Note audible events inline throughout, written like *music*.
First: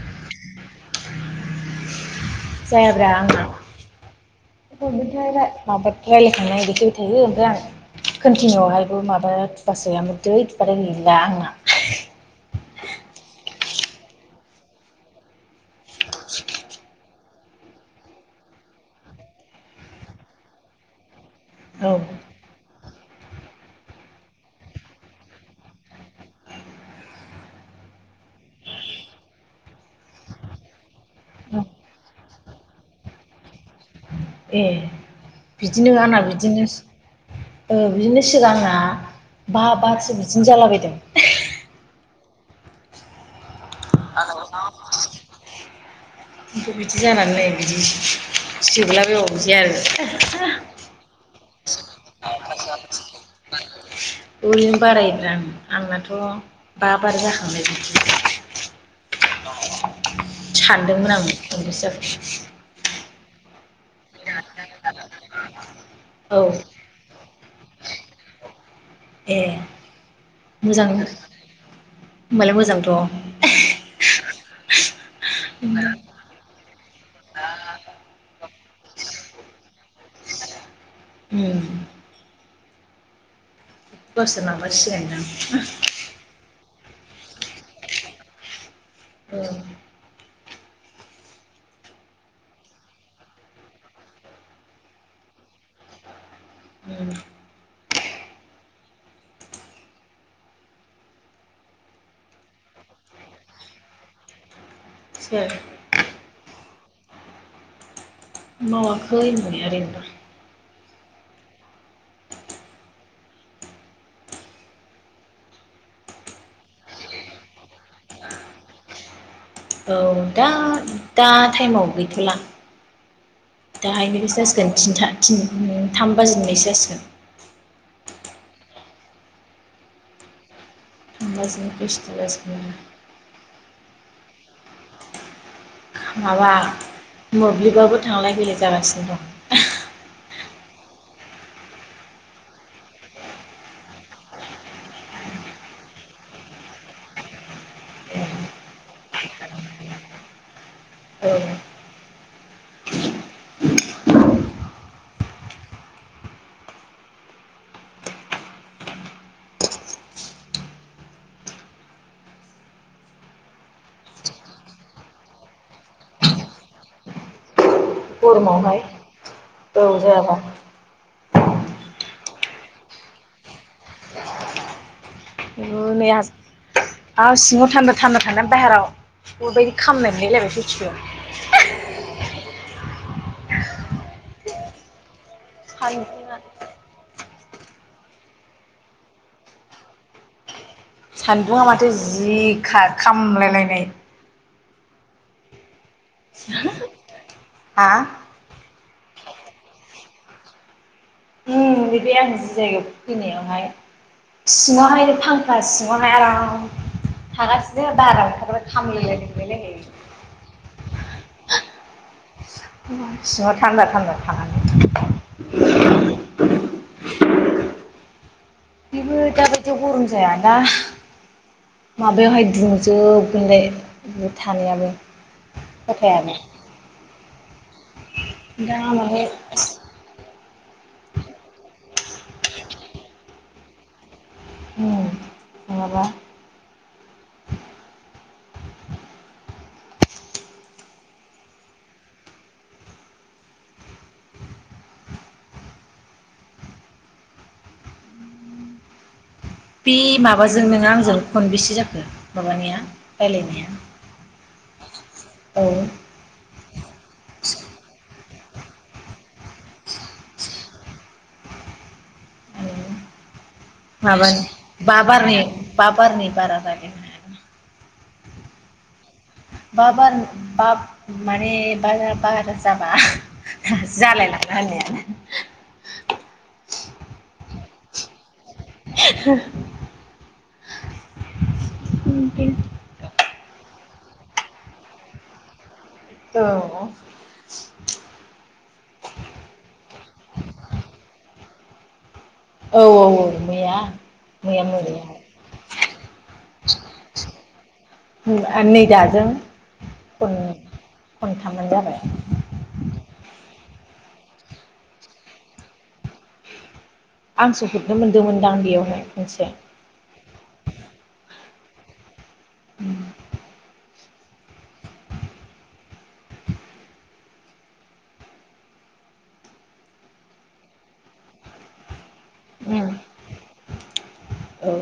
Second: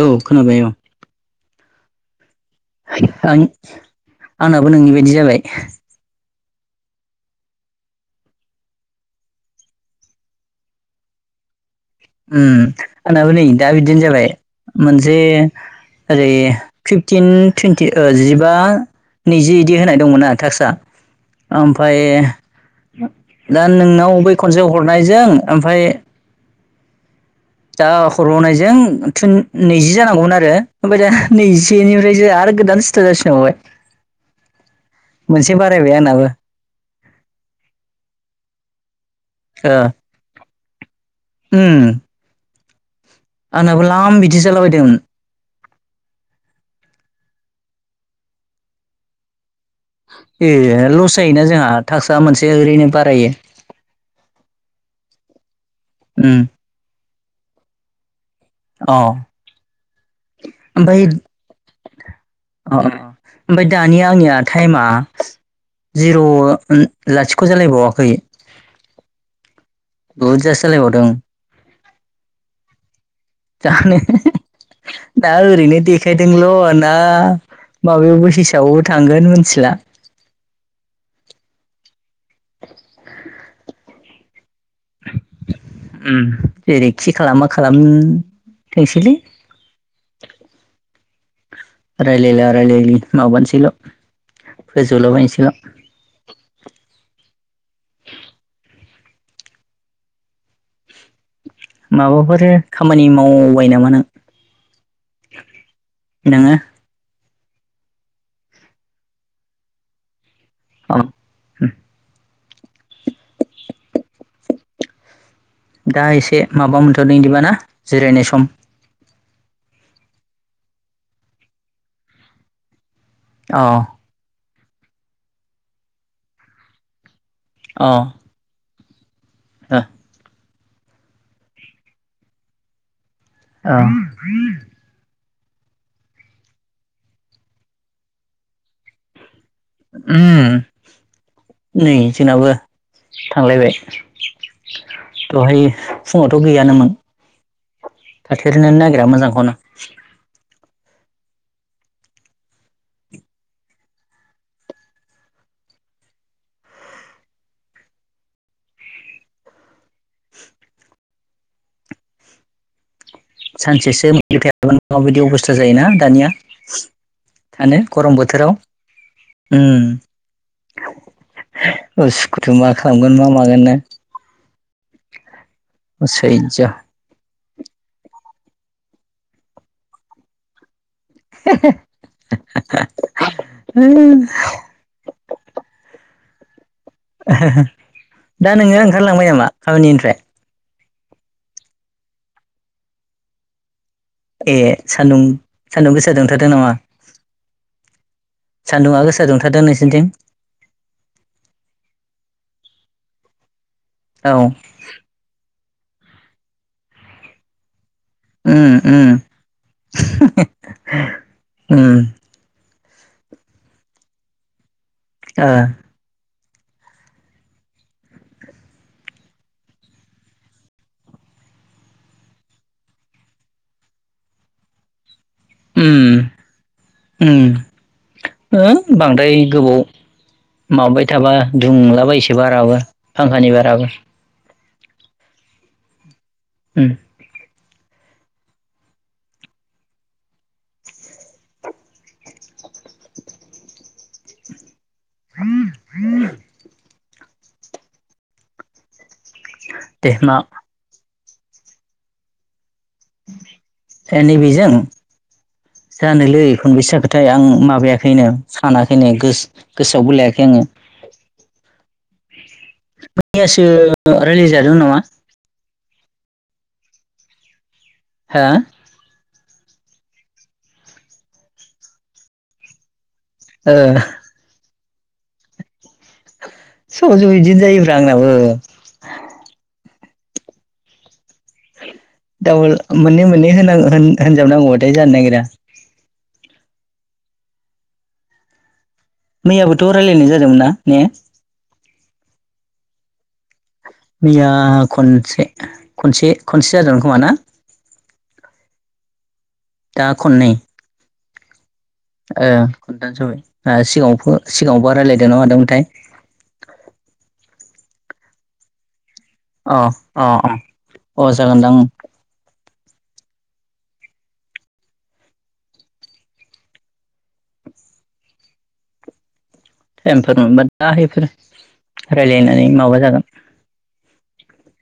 औ खोनाबाय औ। जायाब्रा आं आंना आंनाबो नोंनि बायदि थेवबोथाय जाबाय माबादो राय- थांनाय दिउतियाव थायो ओमफ्राय आं कन्टिनिउआवहायबो माबा थुयासै आं जै थुबाथाय गैला आंना उम आंनाबो नै दा बिदिनो जाबाय मोनसे ओरै फिफटिन टुइन्टि ओ जिबा नैजि इदि होनाय दंमोन आरो टास्कआ औ ओमफाय दा नोंनाव बै खनसे हरनायजों ओमफाय दा हरबावनायजों तुन नैजि जानांगौमोन आरो। ओमफ्राय दा नैजिसेनिफ्रायसो आरो गोदान स्टार्ट जाफिन बावबाय। ए बिदिनो आंना आंनाबो बिदिनो ओ बिदिनो सिगां आंना बा ओ बारसो बिदिनो जालाबायदों। उम आंनाबो लाम बिदि जालाबायदोंमोन। खिन्थु बिदि जानानै नै बिदि जोबला बायबावो। ए लस जायोना जोंहा टास्कआ मोनसे ओरैनो बारायो। बिदिनो बारायोब्रा आंनाथ' उम बा बार जाखांनाय। औ। सानदोंमोन आं खनबैसे जाखो ओमफाय दानि आंनिया टाइमा जिर' औ लाथि- ख' जालायबावाखै ए बुदजा सोलायबावदों। होमबालाय मोजांथ'। जानो दा ओरैनो देखायदोंल' ना माबायावबो हिसाबावबो थांगोन मोनथिला! उम बोसोर नांबा सिनायगोन दां उम जेरैखि खालामा खालाम थोंसैलै। औ रायलायला-रायलायलि माबानोसैल' फोजोबलाबायनोसैल'। उम माबाफोर खामानि मावबाय नामा नों? सोर? नोङो मावाखै होनबायना ओरैनो दं। अ दा एसे माबा मोनथ'दों इदिबा ना जिरायनाय सम औ दा दा टाइमाव गैथ'ला अ दाहायनिफायसो जासिगोन टिनथा टिन ओ थाम बाजिनिफ्रायसो जासिगोन। अ *unintelligible* *unintelligible* औ माबा मोब्लिबाबो थांलाय फैलाय जागासिनो दं। उम नै जोंनाबो थांलायबाय दहाय फुङावथ' गैयानोमोन थाथेरनो नागिरा मोजांखौनो औ सानसेसो मोनफाया बानो माबायदि अबस्था जायोना दानिया थानो गरम बोथोराव गरमावहाय औ जायाबा उसुखुथु मा खालामगोन मा मागोन नो। बो नै आस आ सिङाव थान्दा-थान्दा थांना बाहेराव उदैनि खामनाय मोनलायलायबाय सयथिबो *unintelligible* *unintelligible* दा नोङो ओंखारलांबाय नामा खामानिनिफ्राय सान्दुङाआ माथो जि खा खामलाय लायनाय ए सान्दुं-सान्दुं गोसा दुंथारदो नामा हा सान्दुङा गोसा दुंथाराद नोंसोरनिथिं उम बे आं जि जायगायाव फैनायावहाय औ सिङावहाय फांखा सिं ङाव हाय आराम थागासिनो दा साहेबराव ओंखारबाय उम उम खामग्लिनाय मोनलायलायनाय। उम कमपानि सिङाव थान्दा-थान्दा थानानै द ओ बिबो दााबायदियाव गरम जायाना माबायावहाय दुंजोबोनालाय बे थानायाबो उम खथायानो उम ओ दा माने बांद्राय गोबाव माबाबाय थाबा दुंलाबायसो बाराबो फांखानि बाराबो उम नङाबा उम *unintelligible* बे दे मा माबाजों नोंङो आंजों खनबेसे जाखो माबानाया रायलायनाया ए नैबेजों जानोलै खनबेस जाखोथाय आं माबायाखैनो सानाखै ने गोस-गोसोआवबो लायाखै आंङो औ मैयासो माबानि रायलायजादों बा नामा बारनि बा बारनि बारा जागोन हा बा बार बा माने बारा बार जाबा ओ जालाय लांला होननायानो सम-सम बिदिनो जायोब्रा आंनाबो *unintelligible* होननायानो दाबोल मोननै मोननै होन-होननागौ- होनजाबनांगौबाथाय जानो नागिरा औ मैयाबोथ' रायलायनाय जादोंमोन ना ने? औ-औ-औ मैया मैया खनसे-खनसे-खनसे जादोंमोन खोमा ना बुंलाइ आं नै दाजों दा खन खननै खनथामानो जाबाय ओ खनथाम जाबाय ओ सिगाङाव-सिगाङावबो रायलायदोंना मादोंमोनथाय आांसो हरनो मोन्दोंमोनदांं बेयावहाय खनसे अ अ अ अ जागोनदां उ। *inaudible* टाइमफोर मोनबा दाहायफोर रायलायनानै माबा जागोन। औ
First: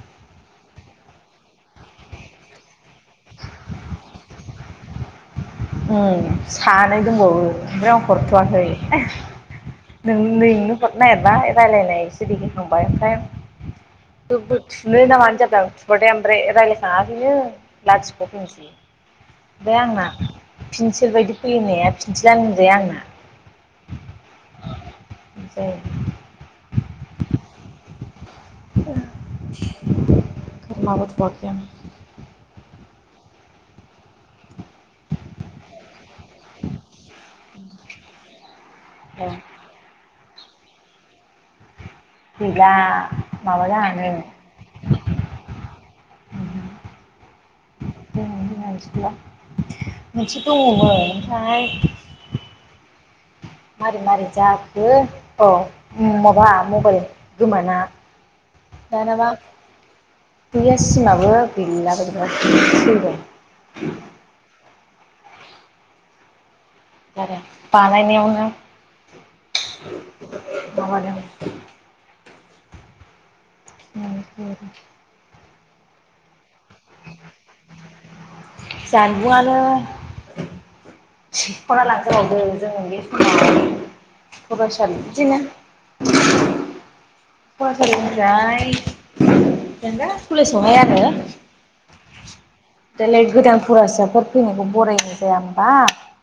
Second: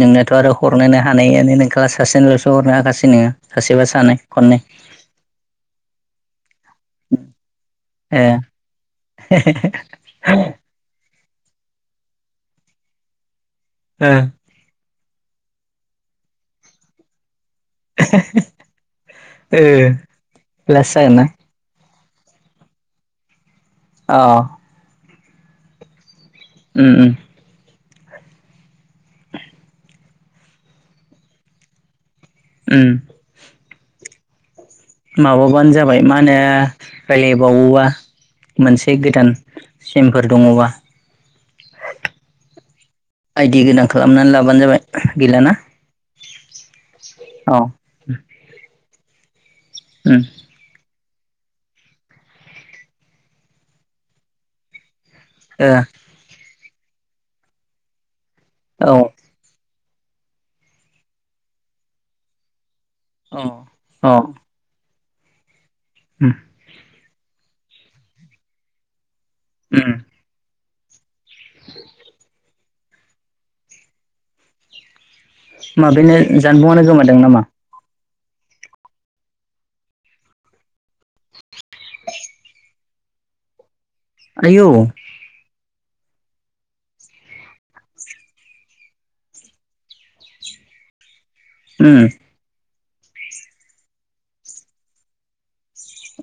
नोंनाथ' आरो हरनोनो हानायानो नोंखाला सासेनिल'सो हरनो हाखासै नोङो। *inaudible* उ सानै दंबावो ओमफ्राय आं ओ हरथ'वाखै। नों नोंनो हरनाय ओ *unintelligible* थुनो ना मानो जाबाय आं थुबाथाय आमफ्राय रायलायखाङाखैनो। लाथिख' बे ओ आंना लास फिनसिल जागोनना बायदि फैयोनै। *unintelligible* आंना। औ। जायो उ उ। *unintelligible* उम। माबाबानो जाबाय मा होनो रायलायबावोबा मोनसे गोदान ए सिमफोर दङबा। गैला आइदि माबा गोदान जानानै खालामनानै लाबानो जाबाय गैलाना? औ। उम मोनसे दङमोन ओमफ्राय मारै मारै जाखो औ ओ माबा मबाइल गोमाना औ दानाबा गैया सिमाबो गैला बोरैबा औ औ। उम। *unintelligible* बानायनायावनो। उम। *unintelligible* *inaudible* *unintelligible* माबेनो जानबुङानो गोमादों नामा? जानबुंआनो सिखना लांजाबावदों जों बे आयौ समाव *unintelligible* *inaudible* फरायसालि निफ्राय जेनबा कलेज आवगाय आरो उम। दालाय गोदान फरायासाफोर फैनायखौ बरायनाय जाया होमबा?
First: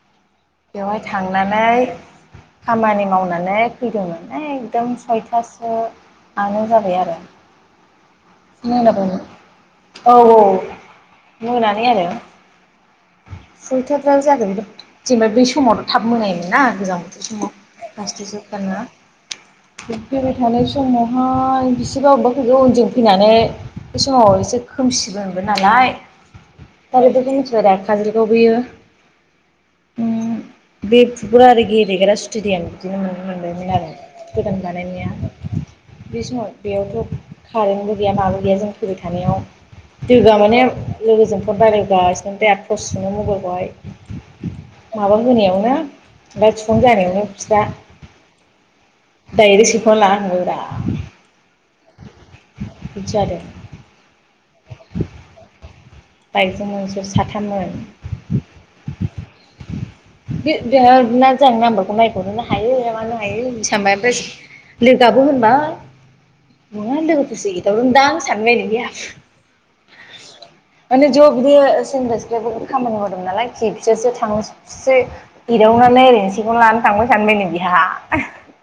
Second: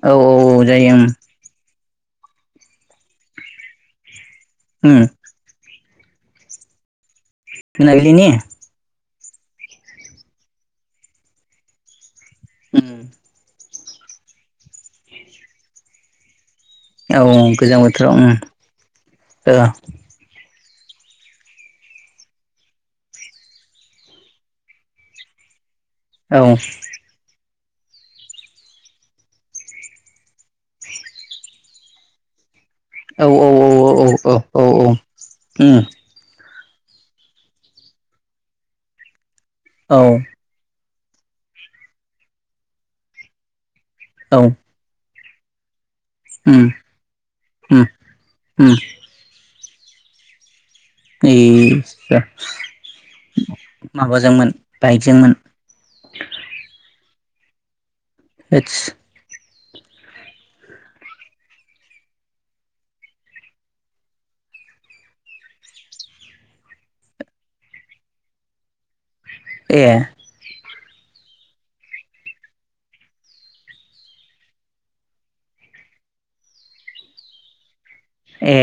औ औ जायो बेवहाय उम थांनानै खामानि मावनानै फैदोंमोन। एकदम उम सयथासो आनो जाबाय मोनाबिलिनि आरो। *unintelligible* औ औ मोनानि आरो। उ। सयथा थार जादोमोन बे जेनेबा बै समाव थाब मोनायोमोन ना। गोजां औ बोथोर समाव गोजां बोथोराव उम खसथ' जाथारोना औ बेबाय थानाय समावहाय बिसोबा अबेबाफोर उनजों फैनानै बे समाव एसे खोमसिबो मोनबो नालाय। काजलगांव खौ मिनथिबायदा काजलगांव बियो। उ बे *unintelligible* गेलेग्रा स्टेडियाम। बिदिनो नुनो मोनबायमोन आरो औ गोदान बानायनाया बे समाव बेयावथ' कारेन्टबो गैया माबो गैया जों फैबाय थानायाव औ दोगोआ माने लोगोजों फनरायलायबोगासिनो आमफाय आहा टर्स सुनो मबाइलखौहाय औ। माबा होनायावनो मा थफन जानायावनो फिा दायरेक्ट स खौला लानाथांदोंरा ए बिदि जादों माबाजोंमोन बाइकजोंमोन बाइकजोंङो इसोर साथाममोन आस बे जों नाम्बारखौ नायहरनोनो हायो मानो हायो बे सानबाय लोगोयाबो होनबाय नङा लोगोफोरस एदावदों दां आं सानबाय न गैया ए माने ज' बिदि सेग्रा सिख्लाफोर खामानि मावदों नालाय खि बिसोरसो थांसो एदावनानै ओरैनो सिखौनो लानो थांबाय सानबाय न बिहा ए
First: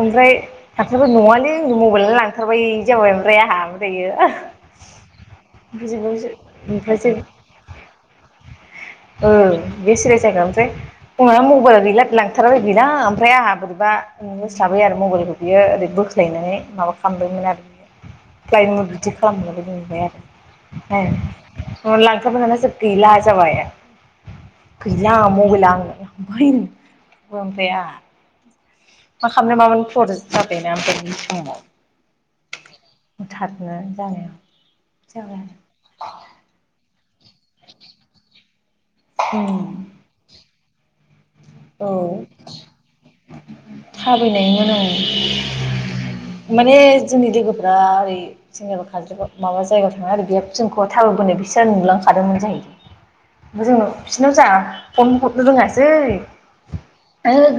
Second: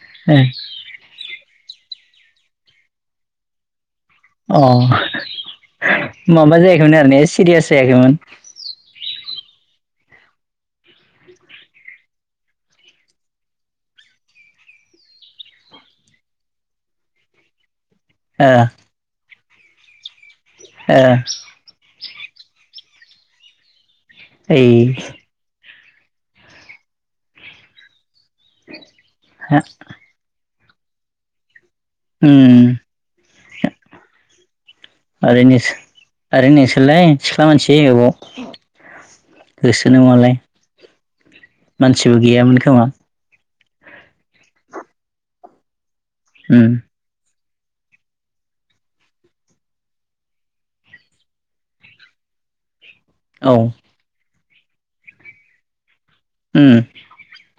ओमफ्राय फाथाबबो नङा माने जनि मबाइलनो लांथारबाय जाबाय मफ्राय आहा अ माबा जायाखैमोन आरो ओमफ्रायसो ने सिरियास जायाखैमोन ओ बे सिरियास जायाखैनोसै उनना मबाइल गैला लांथाराबो गैलाां ओमफ्राय आंहा बोरैबा ननो थाबो आरो मबाइलखौ बियोओरै बोख्लायनानै माबा खालामबायमोन आरो बि ओ प्लाइमद बिदि खालामनानै मोनबाय ओ आरो लांखाबाय जोब गैला जाबाय ओइ गैला मबाइला आं बै बुंंथायाया मा खालामनो माबानो खर' जाबायना ओमफ्राय बिनि समाव उम थाबनो जानायाव जाबाय आरो ओरैनो ओै नोंसोरलाय सिख्ला मानसि गोबाव उम होसोनोमालाय औ मानसिबो गैयामोन खोमा थाबायनायमोन आं उम माने जोंनि लोगोफोर दा ओरै जोंनिबा खमाबा जायगायाव थाङा आरो बे जोंखौ थार बोनो बिसोर नुलांखादोंमोन जाहै औ ओमफ्राय जोंनाव बिसिरनाव जा फन हरनो रोङासै उम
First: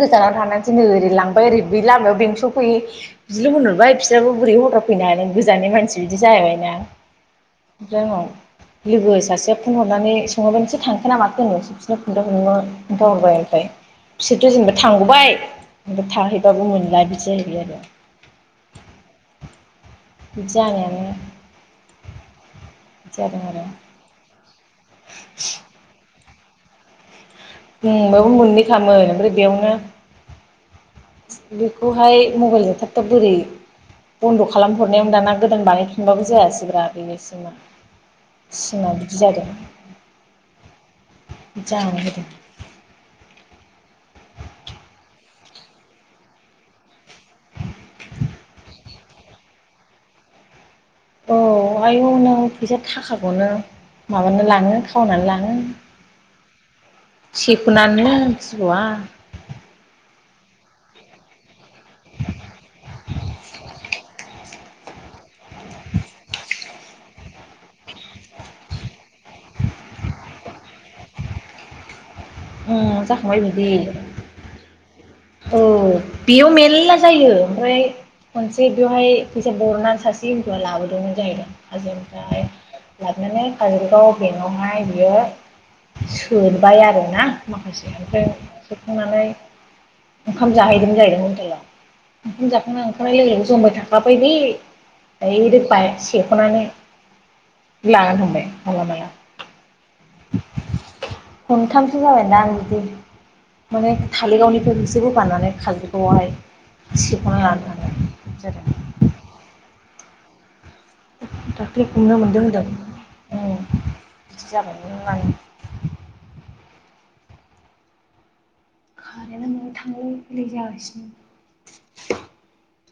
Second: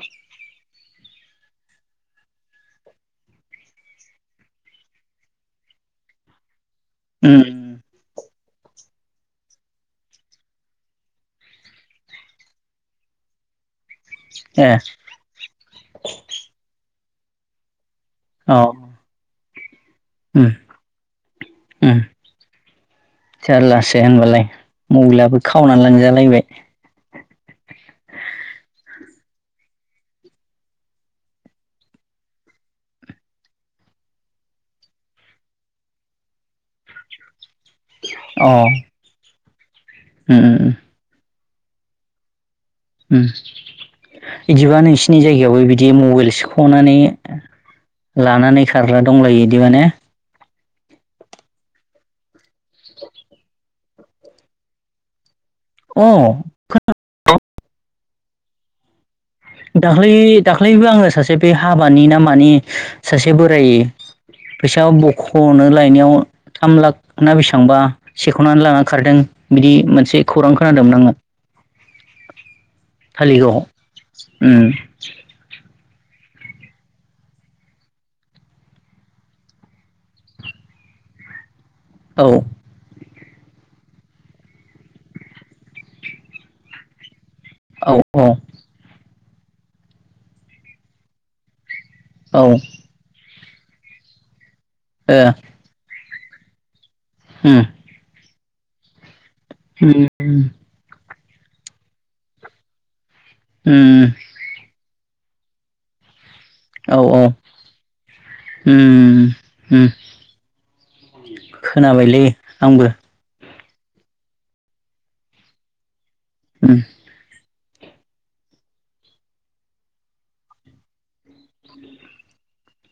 जाना थानानै दिनै ओरै लांबायओरै लामायाव बेंसआव फैयो बिदिल' होनहरबाय बिसोराबो बोरै हरा फैनाय गोजाननि मानसि बिदि जाहैबायना उम उनाव लोगो सासेया फन हरनानै सोंहरबाय नोंसोर थांखोना माखो नों बि बिसोरनो खोनथाहरबाय हरनो खिथाहरबाय ओमफ्राय बिसोरथ' ए जेनेबा थांगबाय थाहैबाबो मोनला बिदि जाहैबाय आरो औ ओम बिदि जानायानो बिदि ओम जादों आरो जारलासो होनबालाय मबाइलाबो खावनानै लांजालायबाय ओम बेबो मोननै खामोन ओमफ्राय बेयावनो बेखौहाय मबाइल जाथारथा बोरै बन्द' खालामहरनायाव दाना गोदान बानायफिनबाबो जायासैगब्रा बेनोसैमा सिम बिदि जादों ओम जालांदों ओम बिदिबा नोंसिनि जायगायावबो बिदि मबाइल सख'नानै लानानै खारग्रा दंलायो बिदि माने औ आयौ नों फैसा थाखाखौनो माबानानै लाङो खावनानै लाङो अ दुखुनानैनो फिग *inaudible* दाख्लै दाख्लैबो आङो सासे बे हाबानि ना मानि सासे बोरायो। फैसा बख'नो लायनायाव थाम लाख ना बेसेबांबा सेख'नानै लाना खारदों। बिदि मोनसे खौरां खोनादोंमोन आङो। उम जाखांबाय धालिगावआव बिदि उम। औ बेयाव मेरला जायो ओमफ्राय खनसे बेवहाय फैसा बरनानै सासे हिन्जावआ लाबोदोंमोन जाहैदों हाजो औ ओमफ्रायहाय लाबोनानै काजलगाव बेंकआवहाय बियो सोबाय आरोना औ माखासे *unintelligible* सोखांनानै ओंखाम जाहैदोंमोन जाहैदों हटेलाव औ ओंखाम ओ जाखांना ओंखारनाय लोगोआव जमबाय थाखाबाय बे डाइरेक्ट बायक सेख'नानै लानानै थांबाय माला माला। होम। खनथामसो जाबायना आं बिदि माने उम काजलगावनिफ्राय बेख रोगानानै खारग्रायाहाय औ औ सेख'ना लाना थांदों बिदि जादों। उम उम दाखालि हमनो खोनाबायलै मोनदों होनदों आंबो औ। बिदि जाबाय *unintelligible* उम। कारेन्टा नोङो थांलाय फैलाय जागासिनो।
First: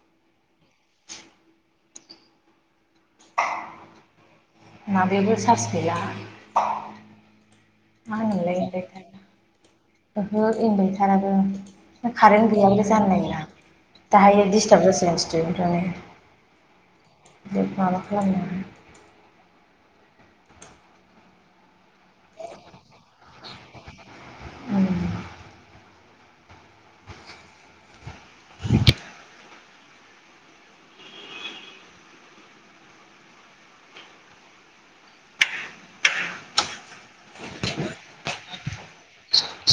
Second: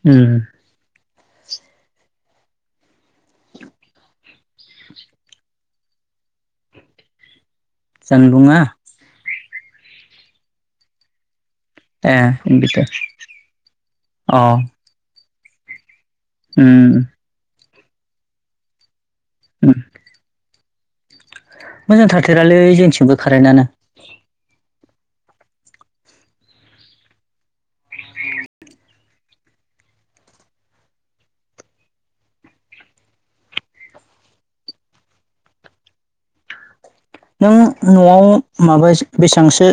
उम। ना बेबो सार्स गैया। मा जानबुङा होनोमोनलाय ओहो इनभारथाराबो। ए कारेन्ट गैयाबो कम्पिउटार जानो ना दाहाय डिस्टार्ब जासिगोन ष्टुडेण्टफ्राबो। होम। बि माबा खालामनो उम। मोजां थाथेरालै जोंथिंबो कारेन्टनो। *unintelligible* *inaudible* नों न'आव माबा बेसांसो